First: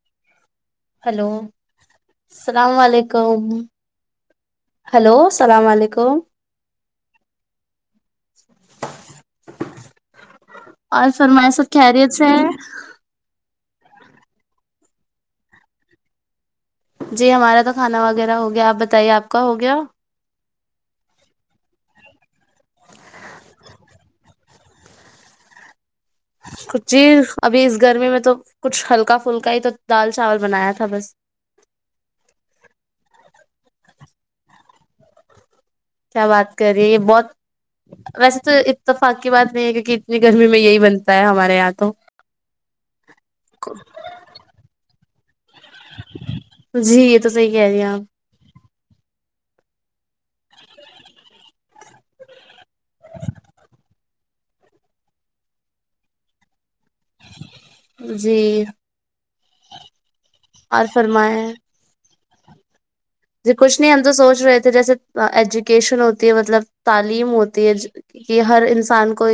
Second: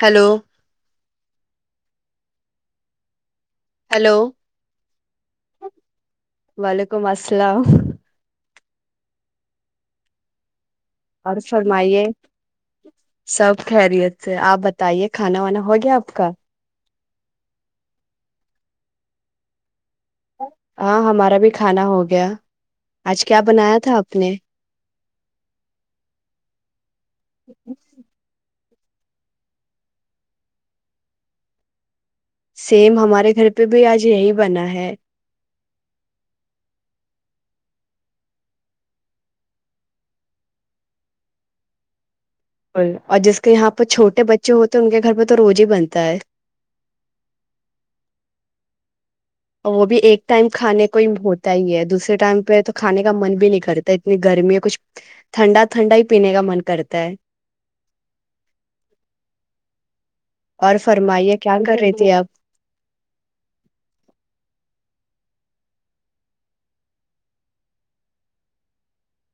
hello [unintelligible] hello السلام علیکم hello hello اللام علیکم وعلیکم السلام [unintelligible] [inaudible] اور فرمائ سب خیریت سے ہے سب خیریت سے آپ بتائیے کھانا وانا ہو گیا آپ کا جی ہمارا تو کھانا وغیرہ ہو گیا آپ بتائیے آپ کا ہو گیا ہاں ہمارا بھی کھانا ہو گیا آج کیا بنایا تھا آپ نے کچ جی ابھی اس گرمی میں تو کچھ ہلکا پھلکا ہی تو دال چاول بنایا تھا بس سیم ہمارے گھر پہ بھی آج یہی بنا ہے کیا بات کر رہی ہے یہ بہت ویسے تو اتفاق کی بات نہیں ہے کیونکہ اتنی گرمی میں یہی بنتا ہے ہمارے یہاں تو اور جس کے یہاں پہ چھوٹے بچے ہوتے ہیں ان کے گھر پہ تو روز ہی بنتا ہے جی یہ تو صحیح کہہ رہی ہیں آپ وہ بھی ایک ٹائم کھانے کو ہی ہوتا ہی ہے دوسرے ٹائم پہ تو کھانے کا من بھی نہیں کرتا اتنی گرمی ہے کچھ ٹھنڈا ٹھنڈا ہی پینے کا من کرتا ہے جی اور فرمائیے کیا کر رہی تھی اب ج کچھ نہیں ہم تو سوچ رہے تھے جیسے ایجوکیشن ہوتی ہے مطلب تعلیم ہوتی ہے کہ ہر انسان کو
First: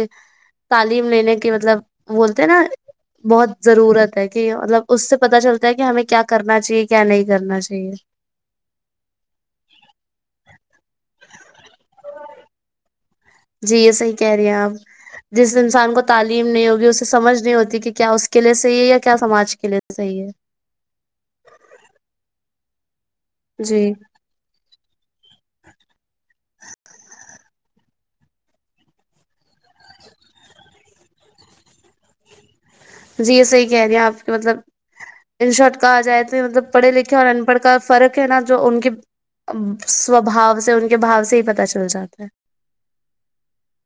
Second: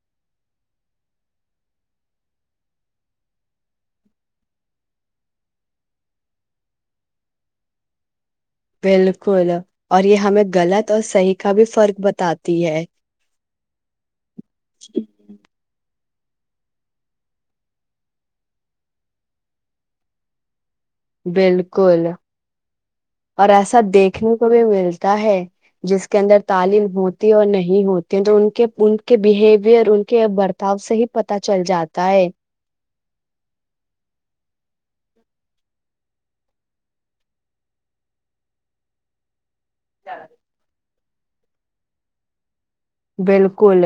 تعلیم لینے کی مطلب بولتے ہیں نا بہت ضرورت ہے کہ مطلب اس سے پتہ چلتا ہے کہ ہمیں کیا کرنا چاہیے کیا نہیں کرنا چاہے بالکل اور یہ ہمیں غلط اور صحیح کا بھی فرق بتاتا تی ہے [unintelligible] جی یہ صحیح کہہ رہی ہیں آپ جس انسان کو تعلیم نہیں ہوگی اسے سمجھ نہیں ہوتی کہ کیا اس کے لیے صحیح ہے یا کیا سماج کے لیے صحیح ہے بالکل اور ایسا جی دیکھنے کو بھی ملتا ہے جس کے اندر تعلیم ہوتی اور نہیں ہوتی تو ان کے ان کے بہیویئر ان کے برتاؤ سے ہی پت چل جاتا ہے جی یہ صحیح کہہ رہی ہیں آپ کے مطلب ان شارٹ کہا جائے تو مطلب پڑھے لکھے اور ان پڑھ کا فرق ہے نا جو ان کے سوبا سے ان کے کے بھا سے ہی پتا چل جاتا ہے بالکل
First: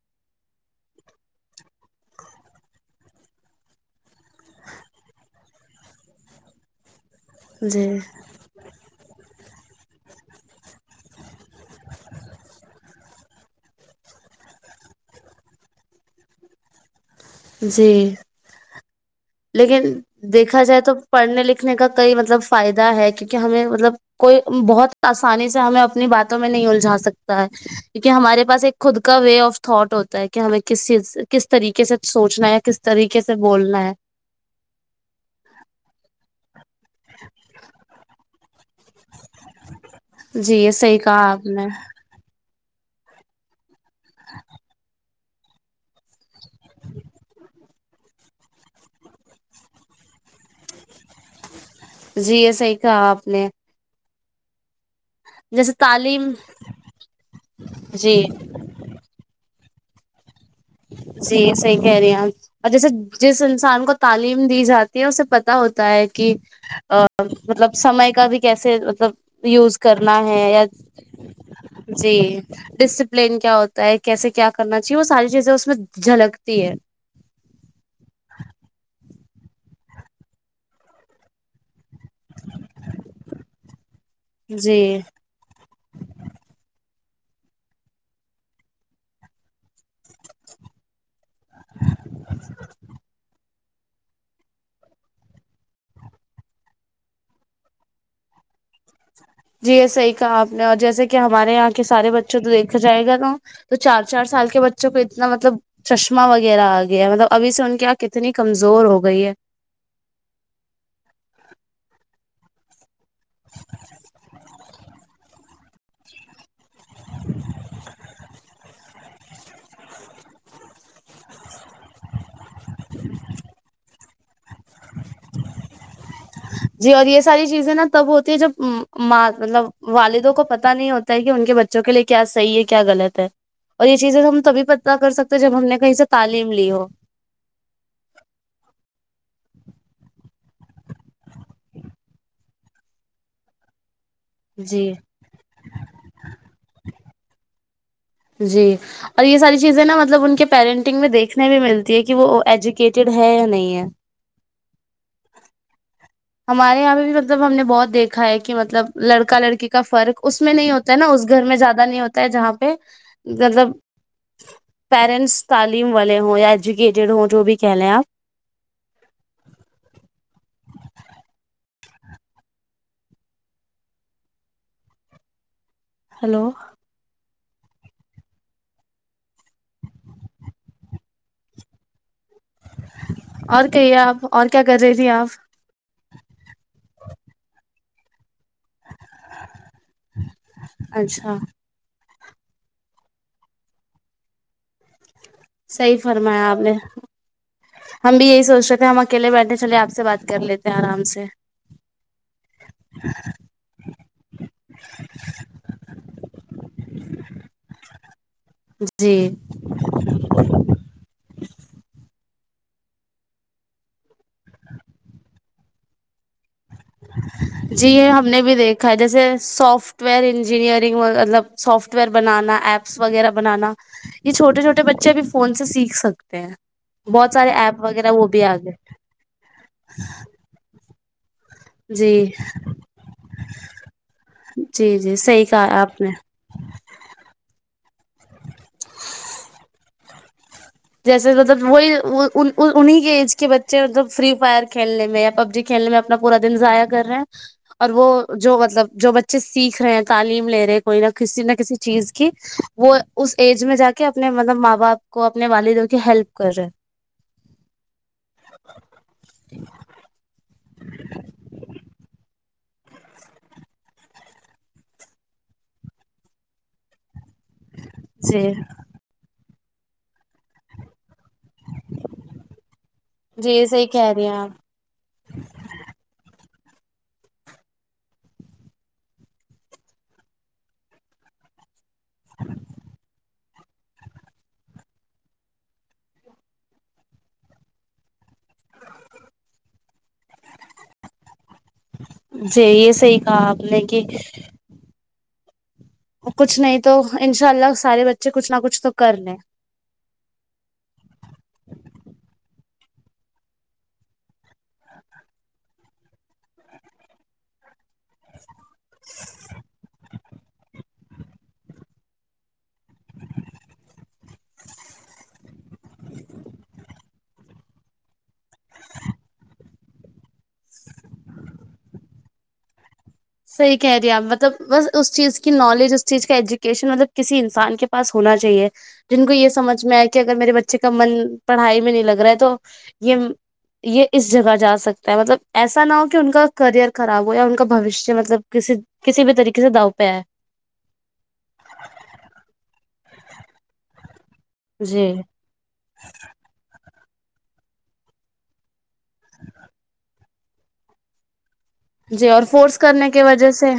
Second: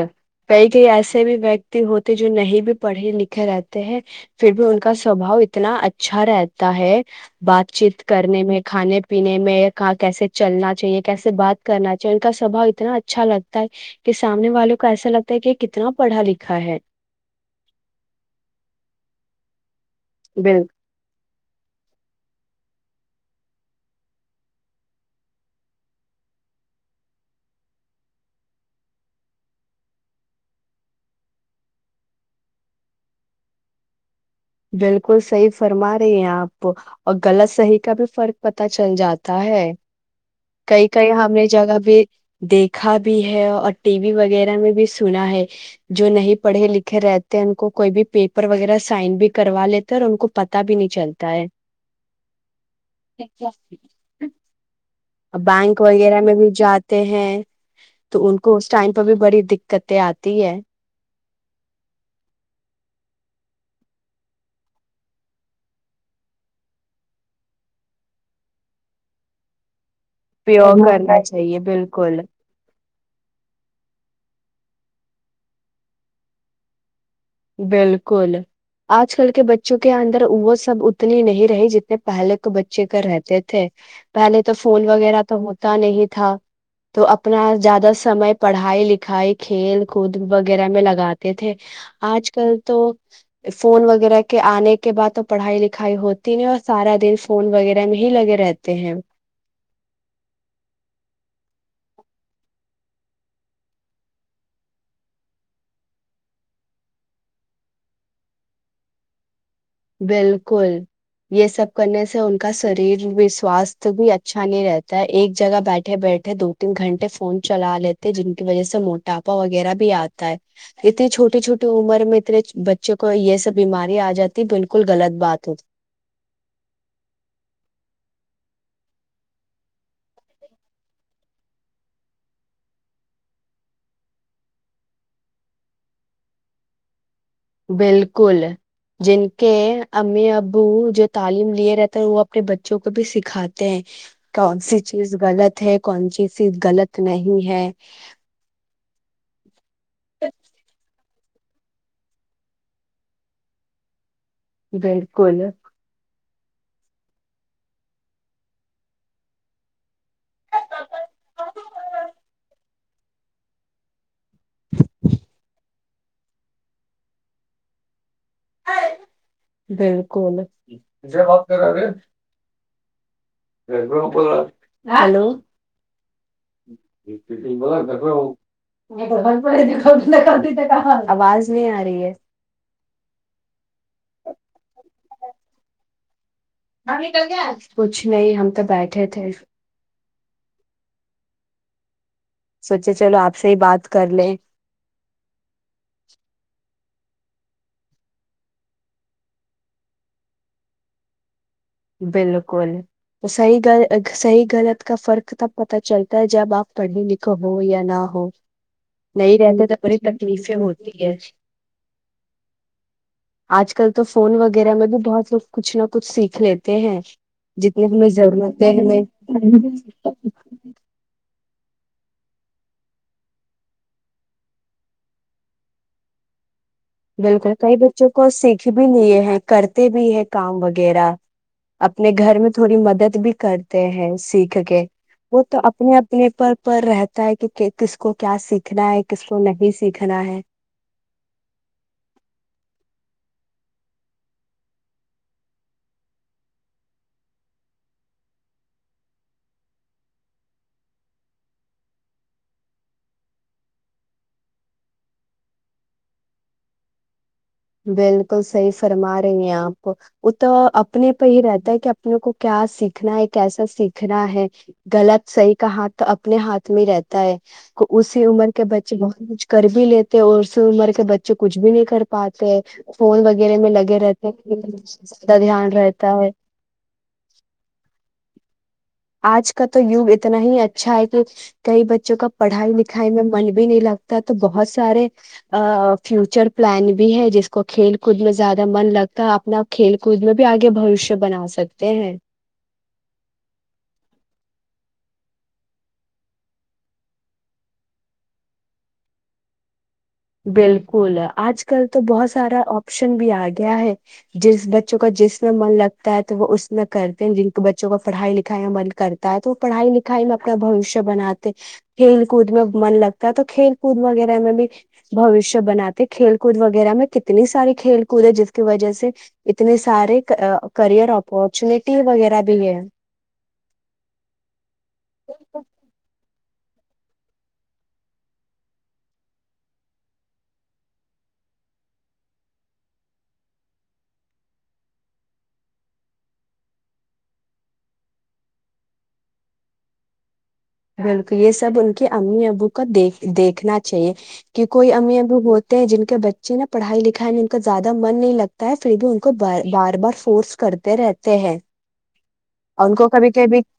کئی کئی ایسے بھی ویکتی ہوتے جو نہیں بھی پڑھی لکھ گھر آتے ہیں پھر بھی ان کا سوبا اتنا اچھا رہتا ہے ہے بات جی چیت کرنے میں کھانے پینے میں کہاں کیسے چلنا چاہیے کیسے بات کرنا چاہیے ان کا سوبھؤ اتنا اچھا لگتا ہے کہ سامنے والوں کو ایسا لگتا ہے کہ کتنا پڑھا لکھا ہے جی لیکن بال دیکھا جائے تو پڑھنے لکھنے کا کئی مطلب فائدہ ہے کیونکہ ہمیں مطلب کوئی بہت آسانی سے ہمیں اپنی باتوں میں نہیں الجھا سکتا ہے کیونکہ ہمارے پاس ایک خود کا وے آف تھاٹ ہوتا ہے کہ ہمیں کس چیز کس طریقے سے سوچنا ہے یا کس طریقے سے بولنا ہے بالکل صحی فرما رہی ہیں آپ اور غلط صحیح کا بھی فرق پتا پ چل جاتا ہے جی یہ کئی صحیح کئی کہا آپ ہمیں نے جگہ بھی دیکھا بھی ہے اور ٹی وی وغیرہ میں بھی سنا ہے جو نہیں پڑھے لکھے رہتے ان کو کوئی بھی پیپر وغیرہ سائن بھی کروا لیتے اور ان کو پتا بھی نہیں چلتا ہے جی یہ صحیح کہا آپ نے ا [inaudible] جیسے بینک وغیرہ تعلیم میں بھی جاتے ہیں جی تو ان کو اس ٹائم پہ بھی بڑی د کتے آتی ہے جی صحیح کہہ رہی ہیں اور جیسے جس انسان کو تعلیم دی جاتی ہے اسے پتا ہوتا ہے کہ مطلب سمے کا بھی کیسے مطلب یوز کرنا ہے یا پیور کرنا چاہیے جی بالکل ڈسپ لین کیا ہوتا ہے کیسے کیا کرنا چاہیے وہ ساری جیسے اس میں جھلکتی ہے بالکل آج کل کے بچوں کے اندر وہ سب اتنی نہیں رہی جتنی پہلے تو بچے کا رہتے تھے پہلے تو جی فون وغیرہ تو ہوتا نہیں تھا تو اپنا زیادہ سمے پڑھائی لکھائی کھیل کود وغیرہ میں لگاتے تھے آج کل تو [unintelligible] فون وغیرہ کے آنے کے بعد تو پڑھائی لکھائی ہوتی نہیں اور سارا دن فون وغیرہ میں ہی لگے رہتے ہیں جی یہ صحیح کہا آپ نے اور جیسے کہ ہمارے یہاں کے سارے بچوں تو دیکھا جائے گا نا تو چار چار سال کے بچوں کو اتنا مطلب چشمہ وغیرہ آ گیا ہے مطلب ابھی سے ان کی آنکھ اتنی کمزور ہو گئی ہے بالکل یہ سب کرنے سے ان کا شریر سواستھ بھی اچھا نہیں رہتا ایک جگہ بیٹھے بیٹھے دو تین گھنٹے فون چلا لیتے جن کی وجہ سے موٹاپا وغیرہ بھی آتا ہے اتنی چھوٹی چھوٹی عمر میں اتنے بچوں کو یہ سب بیماری آ جاتی بالکل غلط بات ہو جی اور یہ ساری چیزیں نا تب ہوتی ہے جب ماں مطلب والدوں کو پتا نہیں ہوتا ہے کہ ان کے بچوں کے لیے کیا صحیح ہے کیا غلط ہے اور یہ چیزیں ہم تبھی پت کر سکتے جب ہم نے کہیں سے تعلیم لی ہو بالکل جن کے امی ابو جو تعلیم لیے رہتے ہے وہ اپنے بچوں کو بھی سکھاتے ہیں کون سی جی چیز غلط ہے کون سی چیز غلط نہیں ہے [unintelligible] جی اور یہ ساری چیزیں نا مطلب ان کے پیرنٹنگ میں دیکھنے بھی ملتی ہے کہ وہ ایجوکیٹیڈ ہے یا نہیں ہے بالکل [unintelligible] ہمارے یہاں پہ بھی مطلب ہم نے بہت دیکھا ہے کہ مطلب لڑکا لڑکی کا فرق اس میں نہیں ہوتا ہے نا اس گھر میں زیادہ نہیں ہوتا ہے جہاں پہ مطلب پیرنٹس تعال والے ہوں یا ایجوکیٹیڈ ہوں جو بھی کہہ لیں آپ بالکل [unintelligible] جے بات کرا گے [unintelligible] ہلو [unintelligible] ہلو آواز نہیں آ رہی ہے اور کہیے آپ اور کیا کر رہی تھھی آپ مے کل کیا [unintelligible] کچھ نہیں ہم تو بیٹھے تھے اچھا سوچے چلو آپ سے ہی بات کر لیں سی فرمیا آ نے ہم بھی یہی سوچ رہے تھے ہم اکیلے بیٹھے چلے آپ سے بات کر لیتے ہیں آرام سے بالکل تو صحیح صحیح غلط کا فرق تب پت چلتا ہے جب آپ پڑھنے لک ہو یا نہ ہو جی نہیں رہتے تو بی تکلیفیں ہوتی ہے آج کل تو فون وغیرہ میں بھی بہت لوگ کچھ نہ کچھ سیکھ لیتے ہیں جتنی جی ہمیں یہ ہم نے بھی ضرورت دیکھا ہے ہمیں جیسے سافٹ ویئر انجینئرنگ مطلب سافٹ ویئر بنانا ایپس وغیرہ بنانا یہ چھوٹے چھوٹے بچے ا بھی فون سے سیکھ سکتے ہیں بہت سارے بالکل کئی ایپ بچوں وغیرہ وہ کو آ سیکھ بھی گئے لیے ہیں کرتے بھی ہے کام وغیرہ اپنے جی گھر میں تھوڑی مدد بھی کرتے ہیں سیکھ کے جی جی وہ صحیح تو کہا اپنے آپ نے اپنے پر پر رہتا ہے کہ کس کو کیا سیکھنا ہے کس کو نہیں سیکھنا نا ہے جیسے مطلب وہی انہیں کے ایج کے بچے مطلب فری فائر کھیلنے میں یا پب جی کھیلنے میں اپنا پورا دن ضائع کر رہے ہیں اور وہ جو مطلب جو بچے سیکھ رہے ہیں تعلیم لے رہے کوئی نہ کسی نہ کسی چیز کی وہ اس ایج میں جا کے اپنے مطلب ماں باپ کو اپنے والدوں کی ہیلپ کر رہے بالکل صحی فرما رہی ہیں آپ تو اپنے پہ ہی رہتا ہے کہ اپنے کو کیا سیکھنا ہے کیسا سیکھنا ہے غلط صحیح کا ہاتھ اپنے ہاتھ میں رہتا تا ہے تو اسی جی عمر کے بچے بہت مچھ کر بھی لیتے اور سےر کے بچ چ کچھ بھی نہیں کر پاتا فون وغیرہ جی میں صحیح لگے کہہ رہی رہتے آپ ہیں زیادہ دھیان رہتا ہے [inaudible] آج کا تو یوگ اتنا ہی اچھا ہے کہ کئی بچ بچوں کا پڑھائی لکھائی میں من بھی بھی نہیں لگتا تو بہت سارے فیوچر پلان بھی ہے جس کو کھیل کود میں زیادہ من لگتا ہے اپنا کھیل کود میں بھی آگے بوشیہ بنا سکتے ہیں جی یہ صحیح کہا آپ [inaudible] کچھ نہیں تو انشاء اللہ سارے بچے کچھ نہ کچھ تو کر لیں بالکل آج کل تو بہت سارا آپشن بھی آ گیا ہے جس بچوں کا جس میں من لگتا ہے تو وہ اس میں کرتے ہیں جن کے بچوں کا پڑھائی لکھائی میں من کرتا ہے تو وہ پڑھائی لکھائی میں اپنا بوشیہ بناتے کھیل کود میں من لگتا ہے تو کھیل کود وغیرہ میں بھی بوشیہ بناتے کھیل کود وغیرہ میں کتنی ساری کھیل کود ہے جس کی وجہ سے اتنے سارے کریئر اپورچونیٹی وغیرہ بھی ہے صحی کہہ رہی آپ مطلب بس اس چیز کی نالج اس چیز کا ایجوک شن مطلب کسی انسان کے پاس ہونا چاہیے جن کو یہ سمجھ میں آئے کہ اگر میرے بچے کا من پڑھائی میں نہیں لگ رہا ہے تو یہ یہ اس جگہ جا سکتا ہے مطلب ایسا نہ ہو کہ ان کا کریئر خراب ہو یا ان کا بھوشیہ مطلب کسی کسی بھی طریقے سے دؤ پہ ہے بالکل یہ سب ان کی امی ابو دیک دیکھنا چاہیے کہ کوئی جی امی اب ہوتے ہیں جن کے بچے نا پڑھائی لکھائی دکھ ان کا زیادہ من نہیں لگتا ہے پھر بھی ان کو بار بار فورس کرتے رہتے ہیں جی اور فورس ان کو کرنے کی کبھی وجہ سے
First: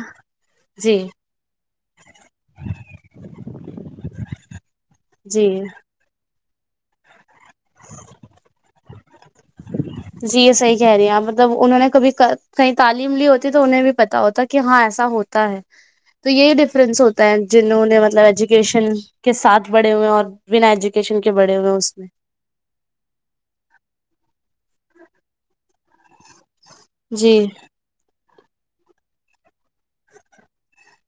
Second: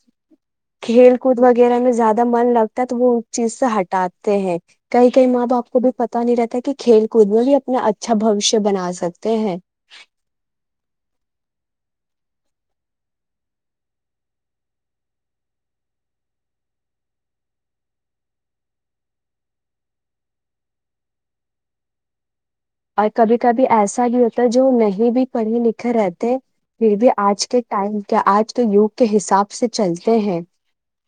جی وہ میں زیادہ من لگتا ہے تو وہ اس چیز سے ہٹاتے ہیں کہئی کئی ماں جی باپ کو بھی پتا نہیں رہتا ہے کہ کھیل کود میں بھی اپنا اچھا بوشیہ بنا سکتے ہیں جی یہ صحیح کہہ رہی ہیں آپ مطلب انہوں نے کبھی کہیں تعلیم لی ہوتی تو انہیں بھی پتتا ہوتا کہ ہاں ایسا ہوتا ہے تو یہی ڈفرینس ہوتا ہے جنوں نے مطلب ایجوکیشن کے ساتھ بڑے ہوئے ہیں اور بنا ایجوکیشن کے بڑے ہوئے ہیں اس میں یہ بھی پڑھے لکھے رہتے پھر بھی جی آج کے ٹائم کیا آج کے یوگ کے حساب سے چلتے ہیں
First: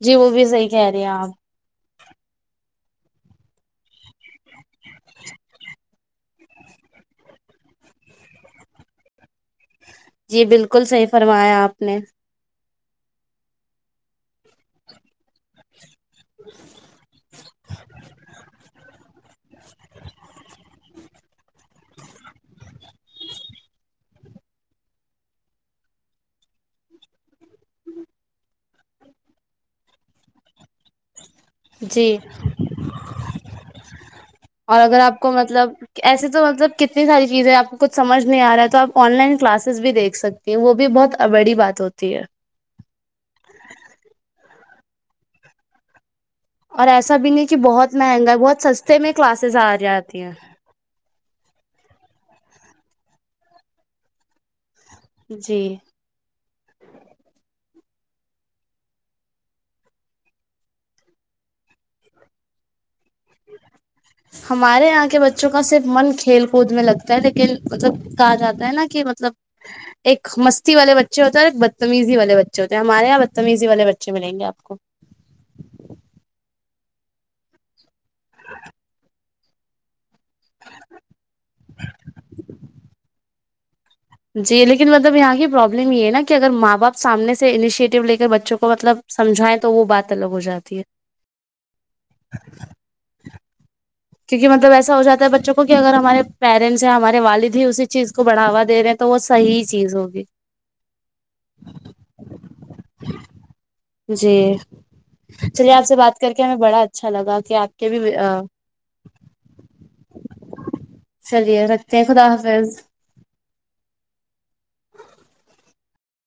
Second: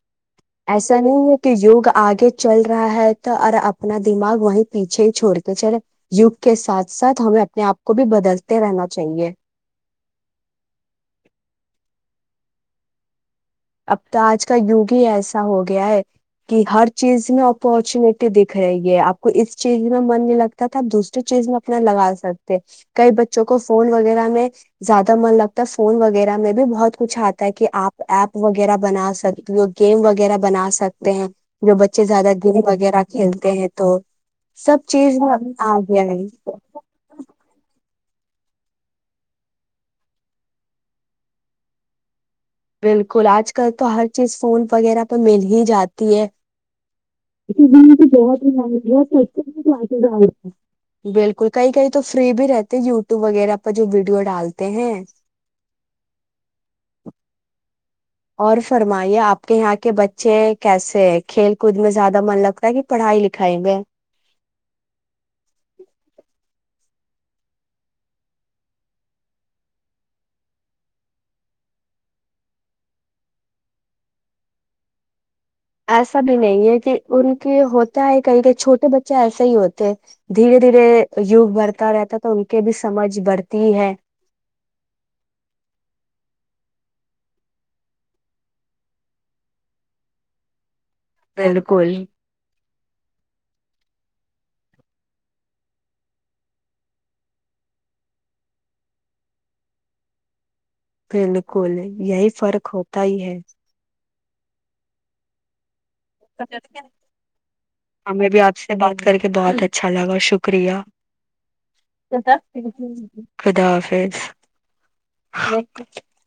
جی وہ بھی صحیح کہہ رہے ایسا ہیں نہیں آپ ہے کہ یوگ آگے چل رہا ہے تو اور اپنا دماغ وہیں پیچھے ہی چھوڑ کے چلے یوگ کے ساتھ ساتھ ہمیں اپنے آپ کو بھی بدلتے رہنا چاہیے جی بالکل صحیح فرمایا آپ نے اب تو آج کا یوگ ہی ایسا ہو گیا ہے کہ ہر چیز میں اپارچونیٹی دیکھا جائے گی یہ آپ کو اس چیز میں من نہیں لگتا تھا آپ دوسریے چیز میں اپنا لگا سکتے کئی بچوں کو فون وغیرہ میں زیادہ من لگتا ہے فون وغیرہ میں بھی بہت کچھ آتا ہے کہ آپ ایپ وغیرہ بنا سکتی ہو گیم وغیرہ بنا سکتے ہیں جو بچے جی زیادہ گیم وغیرہ کھیلتے ہیں تو سب اور اگر چیز آپ کو مطلب آ گیا ہے ایسے تو مطلب کتنی ساری چیزیں آپ کو کچھ سمجھ نہیں آ رہا ہے تو آپ آن لائن کلاسز بھی دیکھ سکتی ہیں وہ بھی بہت بڑی بات ہوتی ہے بالکل آج کل تو ہر چیز فون وغیرہ پہ مل ہی جاتی ہے اور ایسا بھی نہیں کہ بہت مہنگا ہے بہت سستے میں کلاسز آ جاتی ہیں ہیں بالکل کئی کئی تو فری بھی رہتے یوٹیوب وغیرہ پر جو ویڈیو ڈالتے ہیں جی اور فرمائیے آپ کے یہاں کے بچے کیسے کھیل کود میں زیادہ من لگتا ہے کہ پڑھائی لکھائی میں ہمارے یہاں کے بچوں کا صرف من کھیل کود میں لگتا ہو لیکن مطلب کہا جاتا ہے نا کہ مطلب ایک مستی والے بچے ہوتے ہیں اور ایک بدتمیزی والے بچے ہوتے ہیں ہمارے یہاں بدتمیزی والے بچے ملیں گے آپ کو ایسا بھی نہیں ہے کہ ان کے ہوتا ہے کہیں کہیں چھوٹے بچے ایسے ہی ہوتے دھیرے دھیرے یوگ بڑھتا رہتا ہے تو ان کے بھی سمجھ بڑھتی ہی ہے جی لیکن مطلب یہاں کی پرابلم یہ ہے نا کہ اگر ماں باپ سامنے سے انیشیٹو لے کر بچوں کو مطلب سمجھائیں تو وہ بات الگ ہو جاتی ہے بالکل کیونکہ مطلب ایسا ہو جاتا ہے بچوں کو کہ اگر ہمارے پیرنٹس ہیںیا ہمارے والد ہی اسی چیز کو بڑھوا دے رہے ہیں تو وہ صحیح چیز ہوگی بالکل یہی فرق ہوتا ہی ہے جی چلیے آپ سے بات کر کے ہمیں بڑا اچھا لگا کہ آپ کے بھی ہمیں آپ سے بات کر کے بہت اچھا لگا شکریہ چلیے رکھتے ہیں خدا حافظ خدا حافظ